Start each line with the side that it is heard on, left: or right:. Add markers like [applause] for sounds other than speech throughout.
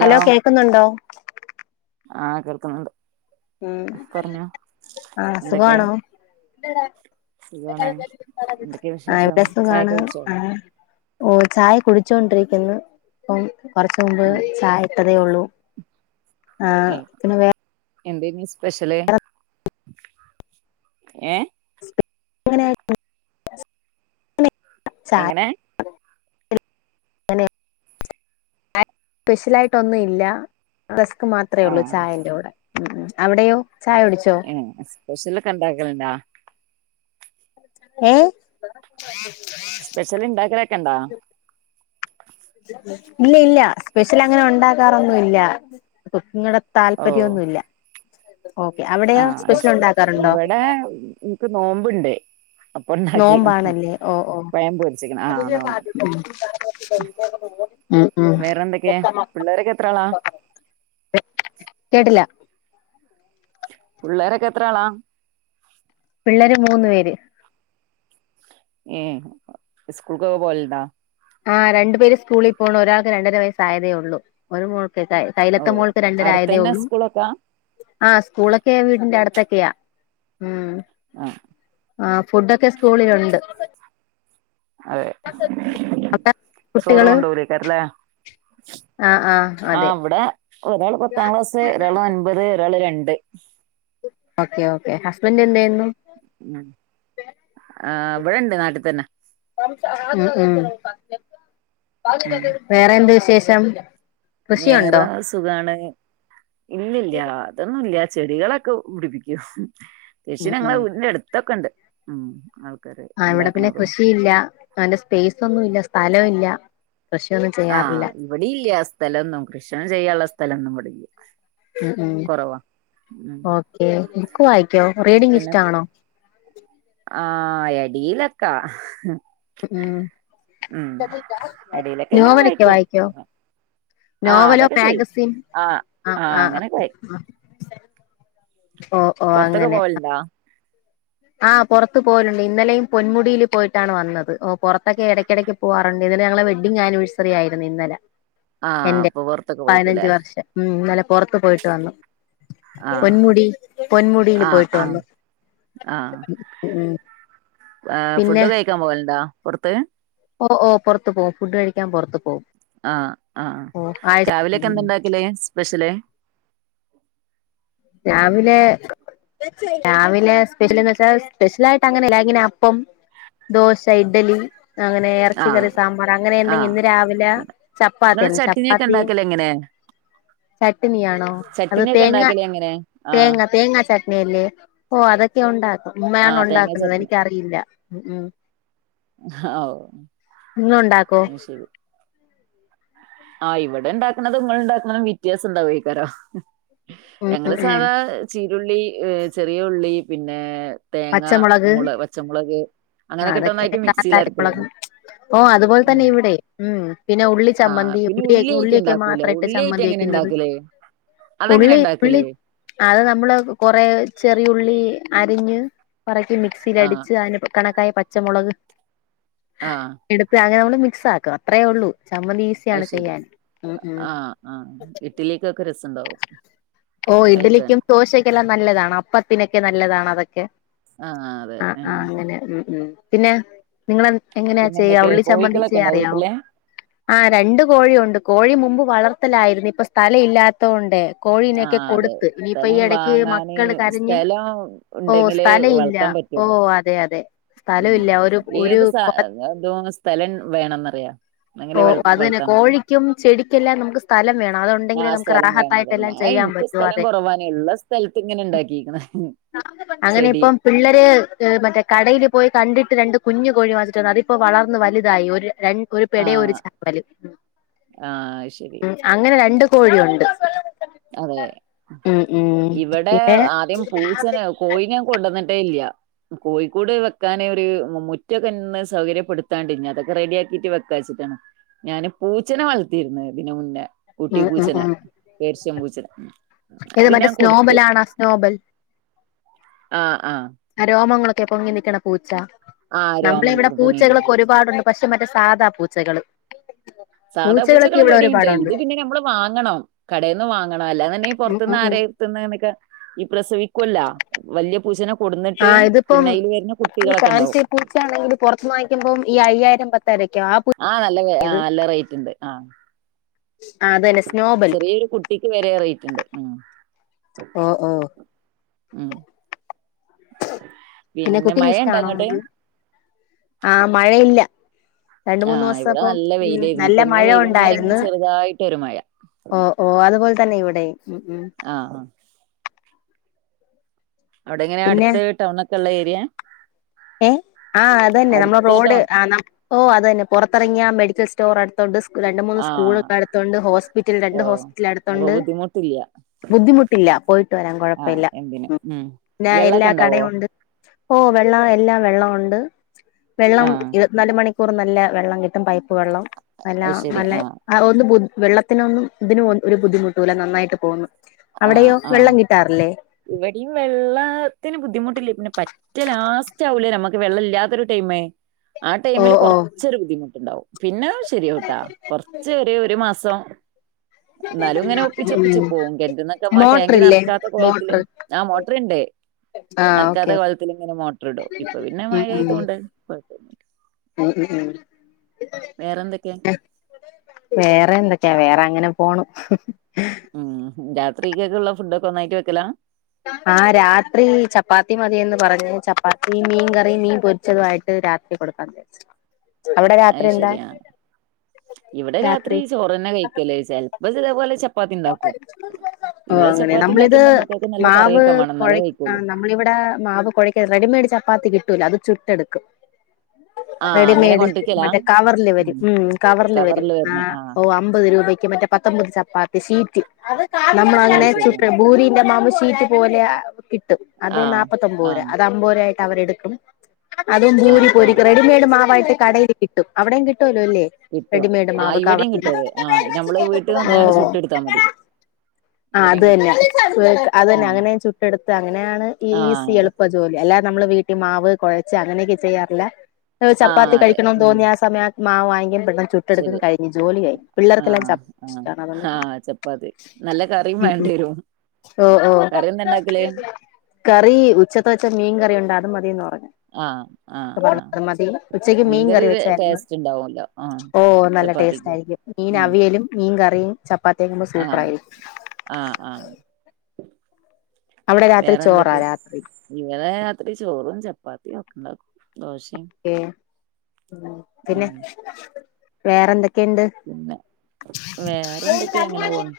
left: Hello കേക്കുന്നുണ്ടോ
right: ആഹ് കേൾക്കുന്നുണ്ട്
left: ഉം
right: പറഞ്ഞോ
left: ആഹ്
right: എന്തൊക്കെയാ
left: സുഖമാണോ?
right: സുഖാണ് എന്തൊക്കെയാ
left: ആഹ്
right: വിശേഷം
left: ഇവിടെ സുഖാണ്
right: ചായൊക്കെ കുടിച്ചോ
left: ആഹ് ഓഹ് ചായ കുടിച്ചൊണ്ടിരിക്കുന്നു ഇപ്പം കൊറച്ച മുമ്പ്
right: ഉം
left: ചായട്ടതേഒള്ളൂ ആഹ് പിന്നെ വേ
right: എന്തേയ്നി സ്പെഷ്യല് ഏഹ്
left: [unintelligible]
right: എങ്ങനെ
left: [unintelligible] ആഹ് സ്പെഷ്യലായിട്ടൊന്നും ഇല്ല റസ്ക്ക് മാ ത്രയേ ഒള്ളൂ
right: ആഹ്
left: ചായന്റെ കൂടെ ഉം ഉം അവിടെയോ ചായ കുടിച്ചോ
right: ഉം സ്പെഷ്യലൊക്കെ ഇണ്ടാക്കൽ ഉണ്ടോ
left: ഏഹ്
right: സ്പെഷ്യൽ ഇണ്ടാക്കൽ ഒക്കെ ഇണ്ടോ
left: ഇല്ലേ ഇല്ല സ്പെഷ്യൽ അങ്ങനെ ഉണ്ടാക്കാറൊന്നും ഇല്ല കുക്കിങ്ങുടെ താല്പര്യം
right: ഓഹ്
left: ഒന്നും ഇല്ല ഓക്കെ അവിടെയോ സ്പെഷ്യൽ ഉണ്ടാക്കാറുണ്ടോ
right: ഏഹ് ഇക് നോമ്പുണ്ടേ അപ്പോണ്ടാക്കിക്ക്ണ്
left: നോമ്പാണല്ലേ ഓ ഓ
right: പഴം പൊരിച്ച്ക്ക്ണ് ആഹ് നോമ്പ്ണ്ട്
left: ഉം ഉം
right: വേറെന്തൊക്കെയ പിള്ളാരൊക്കെ എത്രാളാ
left: കേട്ടില്ല
right: പുള്ളാരക്കെത്രാളാ
left: പിള്ളാര് മൂന്ന് പേര്
right: ഏഹ് ഉസ്കൂൾകൊക്കെ പോവല്ണ്ടോ
left: ആഹ് രണ്ട് പേര് സ്കൂളി പോണു ഒരാൾക്ക് രണ്ടര വയസ്സായതേ ഒള്ളൂ ഒരു മോൾക്ക് [unintelligible] കൈയിലത്തെ
right: ഓഹ്
left: മോൾക്ക് രണ്ടരായതേ
right: അടുത്തന്നെ
left: ഒള്ളൂ
right: സ്കൂളൊക്കാ
left: ആഹ് സ്കൂളൊക്കെ വീടിന്റടുത്തൊക്കെയാ ഉം
right: ആഹ്
left: ആഹ് ഫുഡൊക്കെ സ്കൂളിലൊണ്ട്
right: അതെ ചോറ്
left: കുട്ടികള്
right: കൊണ്ടോവൂലെക്കാരം ലെ
left: ആഹ് ആഹ് അതെ
right: ഒരാള് പത്താം ക്ലാസ് ഒരാളൊൻപത് ഒരാള് രണ്ട്
left: ഓക്കെ ഓക്കെ ഹസ്ബന്റ് എന്തയ്യുന്നു
right: ഉം ആഹ് ഇബടെണ്ട് നാട്ടിൽ തന്നെ
left: ഉം ഉം
right: ഉം
left: വേറെ എന്ത് വിശേഷം കൃഷിയുണ്ടോ
right: ഞേറാ സ് സുഖാണ് ഇല്ല്യില്ല അതൊന്നുല്ല്യ ചെടികളൊക്കെ പിടിപ്പിക്കും ഹും ഷി
left: ഉം
right: ഞങ്ങളെ
left: ഉം
right: വീടിന്റെടുത്തൊക്കെ ഉണ്ട് ഉം [unintelligible]
left: ആഹ് ഇവിടെ പിന്നെ
right: ഉണ്ടാക്കണതും
left: കൃഷിയില്ല ഇപ്പാന്റെ സ്‌പൈസ് ഒന്നും ഇല്ല സ്ഥലോം ഇല്ല കൃഷിയൊന്നും ചെ
right: ആഹ് ഇവടീം ഇല്ല സ്ഥലൊന്നും കൃഷിന്നും ചെയ്യാൻള്ള സ്ഥലന്നും ഇവിടെ ഇല്ല
left: ഉം ഉം
right: കുറവാ ഉം
left: ഓക്കെ ബുക്ക് വായിക്കോ റീഡിങ് ഇഷ്ടാണോ
right: ആഹ് എടീലക്കെ
left: ഉം
right: അടിയിലൊക്കെ ഇങ്ങനെ
left: നോവലൊക്കെ
right: വായിക്കും
left: വായിക്കോ
right: ആ
left: നോവലോ
right: അതൊക്കെ ചെയ്യും
left: മേഗസിൻ
right: ആ
left: ആഹ്
right: ആ
left: ആഹ്
right: അങ്ങനെയൊക്കെ വായിക്കും
left: ആഹ് ഓ
right: പൊറത്തൊക്കെ പോവലുണ്ടോ
left: ആഹ് പൊറ്ത്ത് പോവലുണ്ട് ഇന്നലെം പൊന്മുടീല് പോയിട്ടാണ് വന്നത് ഓ പൊറത്തൊക്കെ എടക്കെടക്ക് പോവാറുണ്ട് ഇന്നലെ ഞങ്ങളെ വെഡ്ഡിങ് ആനിവേഴ്സറി ആയിരുന്നു ഇന്നലെ
right: ആഹ്
left: എന്റെ
right: അപ്പൊ പൊറത്തൊക്കെ പോയിക്കൂലേ
left: പതിനഞ്ച് വർഷം ഉം ഇന്നലെ പൊറത്ത് പോയിട്ട് വന്നു
right: ആഹ്
left: പൊന്മുടില് പൊന്മുടിയിൽ
right: ആഹ്
left: പോയിട്ട്
right: ആഹ്
left: വന്നു ഉം ഉം
right: ഏഹ്
left: പിന്നെ
right: ഫുഡ് കഴിക്കാൻ പോകലുണ്ടാ പൊറത്ത്
left: ഓ ഓ പൊറ്ത്ത് പോവും ഫുഡ് കഴിക്കാൻ പൊറ്ത്ത് പോവും
right: ആഹ് ആഹ് രാവിലെക്കെന്താ ഇണ്ടാക്കല് സ്പെഷ്യല്
left: രാവിലെ രാവിലെ സ്പെഷ്യന്ന് വെച്ചാ സ്പെഷ്യലായിട്ട് അങ്ങനെല്ല ഇങ്ങനെ അപ്പം ദോശ ഇഡലി അങ്ങനെ
right: ആഹ്
left: എറച്ചിക്കറി സാമ്പാർ അങ്ങനെ എന്തെങ്കിം
right: ആഹ്
left: ഇന്ന് രാവിലെ
right: നിങ്ങള്
left: ചപ്പാത്തിയാര്ന്ന്
right: ചട്ടിനിയൊക്കെ
left: ചപ്പാത്തീം
right: ഉണ്ടാക്കല് എങ്ങനെ
left: ചട്ട്ണിയാണോ അത്
right: ചട്ടിനിയൊക്കെ
left: തേങ്ങ
right: ഉണ്ടാക്കല് എങ്ങനെ ആഹ്
left: തേങ്ങ തേങ്ങാ ചട്നിയല്ലേ ഓഹ് അതൊക്കെ ഒണ്ടാക്കും ഉമ്മയാണ്
right: ആഹ് തേങ്ങ
left: ഒണ്ടാക്കുന്നത്
right: ചട്നി
left: എനിക്കറിയില്ല ഉം ഉം
right: ഹാ ഓ
left: നിങ്ങളുണ്ടാക്കോ
right: അത് ശരി ആഹ് ഇവിടെണ്ടാക്കണതും ങ്ങള് ണ്ടാക്കണതും വ്യത്യാസം ണ്ടാവെയ്ക്കാരം
left: ഉം ഉം
right: ഞങ്ങള്
left: ഉം
right: സാധാ ചീരുള്ളി ഏഹ് ചെറിയ ഉള്ളി പിന്നെ തേങ്ങ
left: പച്ചമുളക്
right: മുളക് പച്ചമുളക് അങ്ങനൊക്കെട്ട് ഒന്നായിട്ട് മിക്സിയിലരക്കലാണ്
left: ഓഹ് അത്പോലെ തന്നെ ഇവിടെം ഉം പിന്നെ ഉള്ളി
right: ആഹ്
left: ചമ്മന്തിയും
right: പിന്നെ
left: ഉള്ളി
right: ഉള്ളിയായിട്ട്
left: ഉള്ളിയൊക്കെ
right: ഇണ്ടാക്കൂലേ
left: മാത്രമായിട്ട്
right: ഉള്ളിയായിട്ട് എങ്ങനെ
left: ചമ്മന്തിയക്കുന്നത്
right: ഇണ്ടാക്കല് അതെങ്ങനെ
left: ഉള്ളി ഉള്ളി
right: ഇണ്ടാക്കല്
left: അത് നമ്മള് കൊറേ ചെറിയുള്ളി അരിഞ്ഞ് പെറക്കി മിക്സിയിൽ
right: ആഹ്
left: അടിച്ച് അതിന് കണക്കായ പച്ചമുളക്
right: ആഹ്
left: എടുത്ത് അങ്ങനെ നമ്മള് മിക്സ് ആക്കുക് അത്രെ ഉള്ളൂ ചമ്മന്തി
right: അത്
left: ഈസിയാണ്
right: ശരി
left: ചെയ്യാൻ ഉം ഉം
right: ആഹ് ആഹ് ഇഡിലിക്കൊക്കെ രെസോണ്ടാകും
left: ഓഹ് ഇഡലിക്കും ദോശക്കെല്ലാം നല്ലതാണ് അപ്പത്തിനൊക്കെ നല്ലതാണ് അതൊക്കെ
right: ആഹ് അതെ
left: ആഹ് ആഹ് അങ്ങനെ ഉം ഉം പിന്നെ നിങ്ങള് എങ്ങനെയാ
right: പിന്നെ
left: ചെയ്യാ
right: എന്തൊക്കെ
left: ഉള്ളി ചമ്മന്തി
right: കോഴിക്കളൊക്കെ
left: ചെയ്യാൻ
right: ഇണ്ടോ
left: അറിയാവോ
right: വീട്ടില്
left: ആഹ് രണ്ട് കോഴി ഉണ്ട് കോഴി മുമ്പ് വളർത്തലായിരുന്നു ഇപ്പൊ സ്ഥലം ഇല്ലാത് ത്തോണ്ടെ കോഴിനെക് ക്കെ
right: ആഹ് അതെ
left: കൊടുത്ത് ഇനിയിപ്പൊ ഈ
right: സ്ഥലം
left: എടക്ക്
right: വാങ്ങാന്
left: മക്കള് കരഞ്ഞ്
right: സ്ഥലം
left: ഓഹ്
right: ഉണ്ടെങ്കിലേ
left: സ്ഥലം ഇല്ല
right: വളർത്താൻ പറ്റുള്ളൂ
left: ഓഹ് അതെ അതെ സ്ഥലം
right: ഉം
left: ഇല്ല ഒരു ഒരു
right: ഏത് സ
left: കൊ-
right: അതോ സ്ഥലം വേണംന്ന്റിയാ
left: ഓഹ് അത് തന്നെ കോഴിക്കും ചെടിക്കെല്ലാം നമുക്ക് സ് സ്ഥലം വേണം അത് ഉണ്ടെങ്കിലേ
right: ആഹ്
left: നമുക്ക് റാഹത്തായിട്ട് എല്ലാം ചെയ്യാൻ പറ്റു അതെ
right: എള്ള സ്ഥലത്ത് ഇങ്ങനെ ണ്ടാക്കിക്ക്ണ്
left: അങ്ങനെ ഇപ്പം പിള്ളേര് ഏഹ് മറ്റേ കടയിൽ പോയി കണ്ടിട്ട് രണ്ട് കുഞ്ഞ് കോഴി വങ്ങിച്ചിട്ടുവന്നു അതിപ്പോ വളർന്ന് വലുതായി ഒരു രണ് ഒരു പെടെം ഒരു
right: ആഹ്
left: ചാപ്പല്
right: ആഹ് ശരി
left: ഉം അങ്ങനെ രണ്ട് കോഴിയുണ്ട്
right: അതെ
left: ഉം ഉം
right: ഇവിടെ
left: പിന്നെ
right: ആദ്യം പൂച്ചനെ കോയിനെ ഞാൻ കൊണ്ടുവന്നിട്ടേ ഇല്യ കോഴിക്കൂട് വെക്കാന് ഒരു മുറ്റൊക്കെന്ന് സൗകര്യപ്പെടുത്താണ്ട് ഇനി അതൊക്കെ റെഡിയാക്കിട്ട് വെക്കാ വച്ചിട്ടാണ് ഞാന് പൂച്ചനെ വളർത്തിരുന്നു ഇതിന് മുന്നേ ഊട്ടി
left: ഉം ഉം
right: പൂച്ചനെ
left: ഉം
right: പേർശ്യം പൂച്ചനെ അത്
left: ഇത്
right: പിന്നെ
left: മറ്റേ
right: ഞാൻ കൊടുത്ത്
left: സ്നോബലാണോ സ്നോബൽ
right: ആഹ് ആഹ്
left: രോമങ്ങളൊക്കെ പൊങ്ങി നിക്കണ പൂച്ച
right: ആഹ്
left: നമ്മള
right: രോമം
left: ഇവിടെ
right: പൊങ്ങിക്കുന്നത്
left: പൂച്ചകളൊക്കെ ഒരുപാടുണ്ട് പക്ഷെ മറ്റേ സാധാ പൂച്ചകള്
right: സാധാ
left: പൂച്ചകളൊക്കെ
right: പൂച്ചകള്
left: ഇവിടെ
right: ഇവിടെണ്ട്
left: ഒരുപാടുണ്ട്
right: ഇത് പിന്നെ നമ്മള് വാങ്ങണം കടെന്ന് വാങ്ങണം അല്ലാന്ന്ണ്ടെങ്കി
left: ഉം
right: പൊറത്ത്ന്ന്
left: ഉം ഉം
right: ആരെയും തിണ്ണേമിക്കെ ഈ പ്രസവിക്കുവല്ല വല്യ പൂച്ചേന
left: ആ
right: കൊടുന്നിട്ട് പിന്നയില് വരണ കുട്ടികളൊക്കെ ഉണ്ടാവും
left: പൂച്ചാണെങ്കില് പൊറത്ത്ന്ന് വാങ്ങിക്കുമ്പോ ഈ അയ്യായിരം പത്തായിരംക്കെയ ആപ്
right: ആഹ് നല്ല വെ ആഹ് നല്ല റേറ്റ് ഉണ്ട് ആഹ്
left: ആഹ് അതന്നെ സ്
right: ചെറിയൊരു കുട്ടിക്ക് വരെ റെയിറ്റ്ണ്ട് ഉം
left: ഓഹ് ഓഹ്
right: ഉം
left: പിന്നെ കുക്കിംഗ്‌
right: മഴ ഉണ്ടോ
left: ഇഷ്ട്ടവാണോ
right: അങ്ങോട്ട്
left: ങ്ങക് ആ മഴയില്ല രണ്ട
right: ആഹ്
left: മൂന്നുസം
right: ഇവിടെ
left: ഇപ്പം
right: നല്ല
left: ഉം
right: വെയിലായിരുന്നു
left: നല്ല
right: ഇപ്പൊ ഇന്ന്
left: മഴ
right: വൈകുന്നേരം ഇങ്ങനെ
left: ഉണ്ടായിര്ന്ന്
right: ചെറുതായിട്ട് ഒരു മഴ
left: ഓ ഓ അത്പോൽ തന്നെ ഇവടേം ഉം ഉം
right: ആഹ് അ അവ്ടെ എങ്ങനെ
left: പിന്നെ
right: അട്ത്ത് ടൗണക്ക ഇള്ള ഏരിയെ
left: ഏഹ് ആ അതന്നെ നമ്മള
right: അടുത്ത്
left: റോഡ്
right: ടൗൺ
left: ആ ന ഓ അതന്നെ പോറത്തെറങ്ങിയ മെഡിക്കൽ സ് സ്റ്റോർ അട്ത്തുണ്ട് രണ്ട് മൂന്ന്
right: ആഹ്
left: സ്കൂളോക്ക അടുത്തുണ്ട് ഹോസ്പിറ്റല് രണ്ട് ഹോസ്പിറ്റല് അട്ത്തുണ്ട്
right: [unintelligible] ല്ല്യ
left: ബുദ്ധിമുട്ടില്ല പോയിട്ട് വരാൻ കൊഴപ്പ ഇല്ല ഉം പിന്നെ എല്ലാ
right: വെള്ളൊക്കെ ഉണ്ടാവോ
left: കടയുണ്ട് ഓ വെള്ള എല്ലാ വെള്ളം ഉണ്ട് വെള്ളം
right: ആഹ്
left: നാല് മണിക്കൂറും നല്ല വെള്ളം കിട്ടും പൈപ്പ് വെള്ളം നല്ല
right: അത് ശരി
left: നല്ല
right: ആഹ്
left: ആ ഒന്ന് ബു വെള്ളത്തിനൊന്നും ഇതിനും ഒരു ബുദ്ധിമുട്ടൂല നന്നായിട്ട് പോന്നു
right: ആഹ് ആഹ് ഇവടിം വെള്ളത്തിന് ബുദ്ധിമുട്ടില്ല പിന്നെ പ റ്റ ലാസ്റ്റ് ആവൂലെ നമ്മക്ക് വെള്ളം ഇല്ല്യാത്തൊരു ടൈമ് ആ
left: ഓ
right: ടൈമില്
left: ഓ
right: കൊർച്ചൊരു ബുദ്ധിമുട്ട്ണ്ടാവും പിന്നെ ശരിയാവ്ട്ട കൊർച്ച് ഒര് മാസം ന്നാലും ഇങ്ങനെ ഒപ്പിച്ചൊപ്പിച്ച്
left: ഉം
right: പോവും ന്നക്കമ ടാങ്കി
left: മോട്ടറില്ലേ
right: നർക്കാത്ത കോൽത്തില്
left: മോട്ടർ
right: ആ മോട്ടറ് ഇണ്ട്
left: ആഹ് ഓക്കെ
right: നർക്കാത്ത
left: ഓക്കെ
right: കൊൽത്തില് ഇങ്ങനെ മോട്ടറ് ഇടും ഇപ്പ പിന്നെ
left: ഉം ഉം
right: മഴയ്തൊണ്ട്
left: ഉം ഉം ഉം
right: വേറെന്തെക്കെ
left: വേറെ എന്തേക്കെ വേറെ അങ്ങനെ പോണു
right: ഉം രാത്രിക്കെക്ക് ഇള്ള ഫുഡോക്കെ ഒന്നായിട്ട് വെക്കല
left: ആ രാത്രി ചപ്പാത്തി മതിയന്ന് പറഞ്ഞു ചപ്പാത്തി മീൻ കറി മീൻ പൊര്ച്ചതു ആയി ട്ട് രാത്രി കൊടുക്കാന്ന് വിചാരിച്ചു അവടെ രാത്രി എന്താ
right: അയ്ശരി ആ
left: രാത്രി
right: ന്നെ കയ്ക്കല് ചെൽപ്പ ഇതേ പോലെ ച പ്പാത്തി ഇണ്ടാക്കും
left: ഓ
right: ഇവടെ
left: അങ്ങനെ
right: ചപ്പാത്തി ഇണ്ടാക്കി
left: നമ്മളിത്
right: ഇന്റെ മക്കക്ക് നല്ല
left: മാവ്
right: കറിയൊക്കെ വാണം
left: കുഴ
right: ഇന്നാലെ കയ്ക്കൊള്ളൂ
left: നമ്മളിവിടെ മാവ് കൊഴക്ക റെഡിമെഡ് ചപ്പാത്തി കിട്ടൂലോ അത് ചുട്ടെട്ക്കും
right: ആഹ് അങ്ങനെ
left: റെഡിമെയ്ഡ്
right: കൊണ്ടിരിക്കലാ
left: മറ്റേ കവർല് വരും ഉം കവർല് വരും
right: കവറിൽ
left: ആ
right: വരുന്ന ആഹ്
left: ഓ അമ്പത് രൂപയ്ക്ക് മറ്റ പത്തോമ്പത് ചപ്പാത്തി ഷീറ്റ്
right: അത്
left: നമ്മളങ്ങനെ
right: ശരി
left: ചുട്ട് ഭൂരിന്റെ മാവ് ഷീറ്റ് പോലെ കിട്ടും അത്
right: ആഹ്
left: നാപ്പത്തൊമ്പത് രൂപ
right: ആഹ്
left: അത് അമ്പത് രൂപായിട്ട് അവര് എട്ക്കും അതും
right: ആഹ്
left: ഭൂരി
right: ആഹ്
left: പോരിക്കും റെഡിമെയ്ഡ് മാവായിട്ട് കടെല് കിട്ടും അവടേം കിട്ടോല്ലോ ല്ലെ
right: കിട്ടും ആ ഇവടിം കിട്ടു അത് ആ നമ്മള് വീട്ട് വന്ന്ങ്ങാണ്ട്
left: ഓ
right: ചുട്ടട്ത്താ മതി
left: ആ അത്
right: ഇവിടെയും
left: തന്നെ
right: കിട്ടും
left: അതന്നെ
right: ഉം
left: അങ്ങനെ ചുട്ടെട്ത്ത് അങ്ങനെണ്
right: ആഹ്
left: ഈസി
right: അതെ
left: എളുപ്പ ജോലി അല്ലാതെ നമ്മള് വീട്ടി മാവ് കൊഴച്ച് അങ്ങനെയെക്കെ ചെയ്യാറില്ല
right: ആഹ്
left: ചപ്പാത്തി
right: അതെ
left: കഴിക്കണംന്ന്
right: ഉം
left: തോന്നി ആ സമയം ആ മാവ് വാങ്ങിക്ക്യ പെട്ടന്ന് ചു ട്ടെട്ക്ക്ന്ന്
right: ശരിയാ
left: കഴിഞ്ഞ് ജോലി കഴിഞ്ഞ് പിള്ളെർക്കെല്ലാം
right: ആഹ്
left: ച
right: ആഹ്
left: ഇഷ്ട്ടാണ് അതൊണ്ട്
right: ആഹ് ചപ്പാത്തി നല്ല കറി
left: ഉം
right: വേണ്ടി
left: ഉം
right: വരും
left: ഓ ഓ
right: എന്താ ഉണ്ടാക്കല്
left: കറി ഉച്ചത്തെ വെച്ച മീൻ കറി ഉണ്ട് അത് മതീന്ന് പറഞ്ഞ്
right: ആഹ് ആഹ് ആഹ്
left: [unintelligible] മതി ഉച്ചക്ക് മീൻ
right: മീൻകറി
left: കറി വെച്ചായ്‌ര്ന്ന്
right: ടേസ്റ്റ് ഉണ്ടാവല്ലോ ആഹ്
left: ഓ നല്ല ടേസ്റ്റ്
right: ചപ്പാത്തിക്ക്
left: ആയിരിക്കും മീന
right: ഉം
left: അവിയലും മീൻ കറിയും ചപ്പാത്തിക്മ്പോ
right: ആഹ്
left: സൂപ്പറായിരിക്കും
right: ആഹ് ആഹ്
left: [inaudible] അവടെ രാത്രി ചോറാ രാത്രി
right: ഇന്നലെ രാത്രി ചോറും ചപ്പാത്തിയും ഒക്ക ഇണ്ടാക്കും ദോശിം
left: പിന്നെ വേറെന്തെ ക്കെണ്ട്
right: പിന്നെ വേറെ എന്തൊക്കെയ അങ്ങനെ പോണു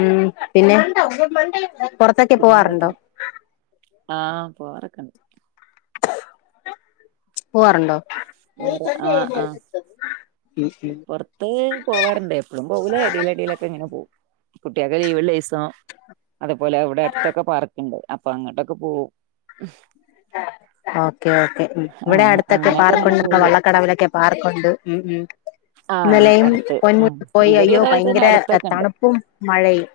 left: ഉം പിന്നെ പുറത്തൊക്കെ
right: പിന്നെ എന്തൊക്കെ
left: പോവാറുണ്ടോ
right: ആഹ് പോവാറൊക്കെണ്ട്
left: പോവാറുണ്ടോ
right: വേറെ ആഹ് ആഹ് പുറത്ത് പോവാറുണ്ട് എപ്പോഴും പോകൂലേ അടിൽ അടിയിലൊക്കെ ഇങ്ങനെ പോകും കുട്ടിയൊക്കെ ലീവുള്ള ദിസം അതേപോലെ അവിടെ അടുത്തൊക്കെ പാർക്ക്ണ്ട് അപ്പൊ അങ്ങോട്ടൊക്കെ പോവും
left: ഓക്കേ ഓക്കേ ഇവിടെ
right: ആഹ്
left: അടുത്തൊക്കെ
right: അങ്ങനെയൊക്കെ ഇങ്ങനെ പോയി
left: പാർക്കുണ്ട
right: വരും
left: വള്ളക്കടവിലൊക്കെ പാർക്കുണ്ട് ഉം ഉം
right: ആഹ്
left: ഇന്നലയും
right: അടുത്ത് ഉം
left: പൻമട്ട പോയി
right: ഇവിടെ
left: അയ്യോ
right: അതേപോലെ തന്നെ
left: ഭയങ്കര
right: അടുത്തൊക്കെ ഉണ്ട്
left: തണുപ്പും മഴയും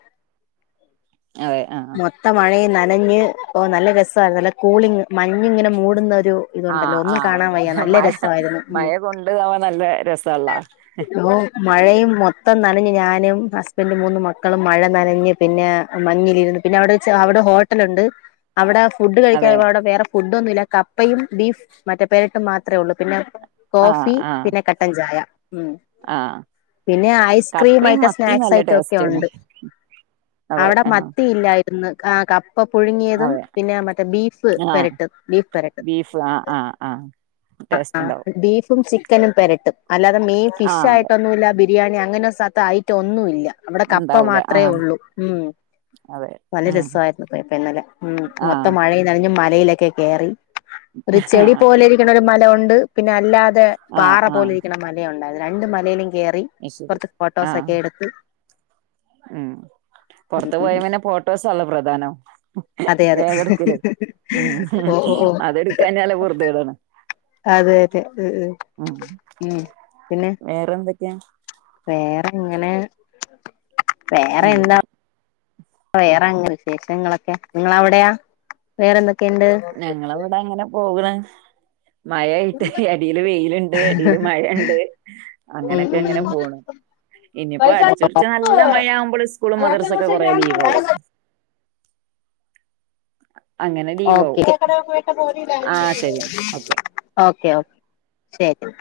right: അതെ അ ആഹ്
left: മത്ത മഴയെ നനഞ്ഞ് ഓ നല്ല രസമായി നല്ല കൂളിങ് മഞ്ഞി ഇങ്ങനെ മൂടുന്ന ഒരു ഇതുണ്ടല്ലോ
right: ആഹ്
left: ഒന്നും കാണാൻ വയ്യ
right: ആഹ
left: നല്ല
right: മഴ
left: രസമായിരുന്നു
right: മഴ
left: ഉം
right: കൊണ്ട് ആവാൻ നല്ല രസള്ളാ
left: ഓ മഴയും മൊത്തം നനഞ്ഞ് ഞാനും ഹസ്ബൻഡും മൂന്നും മക്കളും മഴ നനഞ്ഞ് പിന്നെ മഞ്ഞിലിരുന്നു പിന്നെ അവിടെ അവിടെ ഹോട്ടലുണ്ട് അവിടെ ഫുഡ് കഴിക്കാ
right: അതെ
left: അവിടെ വേറെ ഫുഡ ഒന്നുമല്ല കപ്പയും ബീഫ് മറ്റേ പേരിട്ടും മാത്രേ ഉള്ളൂ പിന്നെ
right: ആഹ്
left: കോഫി
right: ആഹ്
left: പിന്നെ കട്ടൻ ചായ ഉം
right: ആഹ്
left: പിന്നെ ഐസ്ക്രീം
right: കപ്പയും
left: ആയിട്ടോ
right: മത്തിയും
left: സ്നാക്സ്
right: നല്ല
left: ആയിട്ടോ ഒക്കെ
right: ടേസ്റ്റാണ്
left: ഉണ്ട്
right: അതെ
left: അവിടെ
right: ആഹ്
left: മത്തിയില്ലായിരുന്നു കപ്പ പുഴുങ്ങിയതും
right: അതെ
left: പിന്നെ മറ്റേ ബീഫ്
right: ആഹ്
left: പരട്ട ബീഫ് പരട്ട്
right: ബീഫ് ആഹ് ആഹ് ആഹ് ടേസ്റ്റ്
left: ആഹ്
right: ഉണ്ടാവും
left: ബീഫും ചിക്കൻ ചിക്കനും പെരട്ടും അല്ലാതെ മെയിൻ ഫിഷ്
right: ആഹ് അതെ
left: ആയിട്ടൊന്നുമല്ല ബിരിയാണി അങ്ങനെ സ്ഥത്ത ഐറ്റം ഒന്നുമ ഇല്ല അവിടെ കപ്പ
right: ഉണ്ടാവൂല
left: മാത്രമേ
right: ആഹ്
left: ഉള്ളൂ ഉം
right: അതെ
left: നല്ല
right: ഉം
left: രസമായിരുന്നു പോയപ്പോ ഇന്നലെ ഉം
right: ആഹ്
left: മൊത്തം മഴയും നനഞ്ഞു മലയിലൊക്കെ കേയറി ഒരു ചെടി
right: ആഹ്
left: പോലെ ഇരിക്കുന്ന ഒരു മല ഉണ്ട് പിന്നെ അല്ലാതെ
right: ആഹ്
left: പാറ പോലെ
right: ആഹ്
left: ഇരിക്കുന്ന മല ഉണ്ടായത് രണ്ട് മലയിലും കയറി
right: അത് ശരി
left: കൊറച്ച്
right: ആഹ്
left: ഫോട്ടോസൊക്കെ എടുത്ത്
right: ഉം
left: ഉം
right: പുറത്ത് പോയ
left: ഉം
right: പിന്നെ ഫോട്ടോസല്ലോ പ്രധാനം
left: അതെ അതെ
right: വേഗെടുക്കല് ഉം
left: ഓ ഓ ഓ
right: അതെടുക്കാൻല്ല വെറുതെ ഇടാണ്
left: അതെ അതെ ഉം പിന്നെ
right: വേറെ എന്തൊക്കെയാ
left: വേറെ എങ്ങനെ വേറെ
right: ഉം
left: എന്താ വേറെങ്ങനും വിശേഷങ്ങളൊക്കെ നിങ്ങളവിടെയാ വേറെന്തൊക്കെയുണ്ട്
right: ഞങ്ങള ഇവിടെ അങ്ങനെ പോകണ് മഴയിട്ട് അടിൽ വെയിലുണ്ട് അടിൽ മഴുണ്ട്
left: ഉം
right: അങ്ങനൊക്കെ ഇങ്ങനെ
left: ഉം
right: പോണ് ഇനിയിപ്പോ അടിച്ചൊറിച്ച് നല്ല മഴ ആകുമ്പോൾ സ്കൂളും മദർസ ഒക്കെ കുറേ ലീവ് ആകവും അങ്ങനെ
left: ഓക്കെ
right: ലീവാവും
left: ഓകെ
right: ആ ശരി എന്നാ ഓക്കെ
left: ഓകെ ശെരി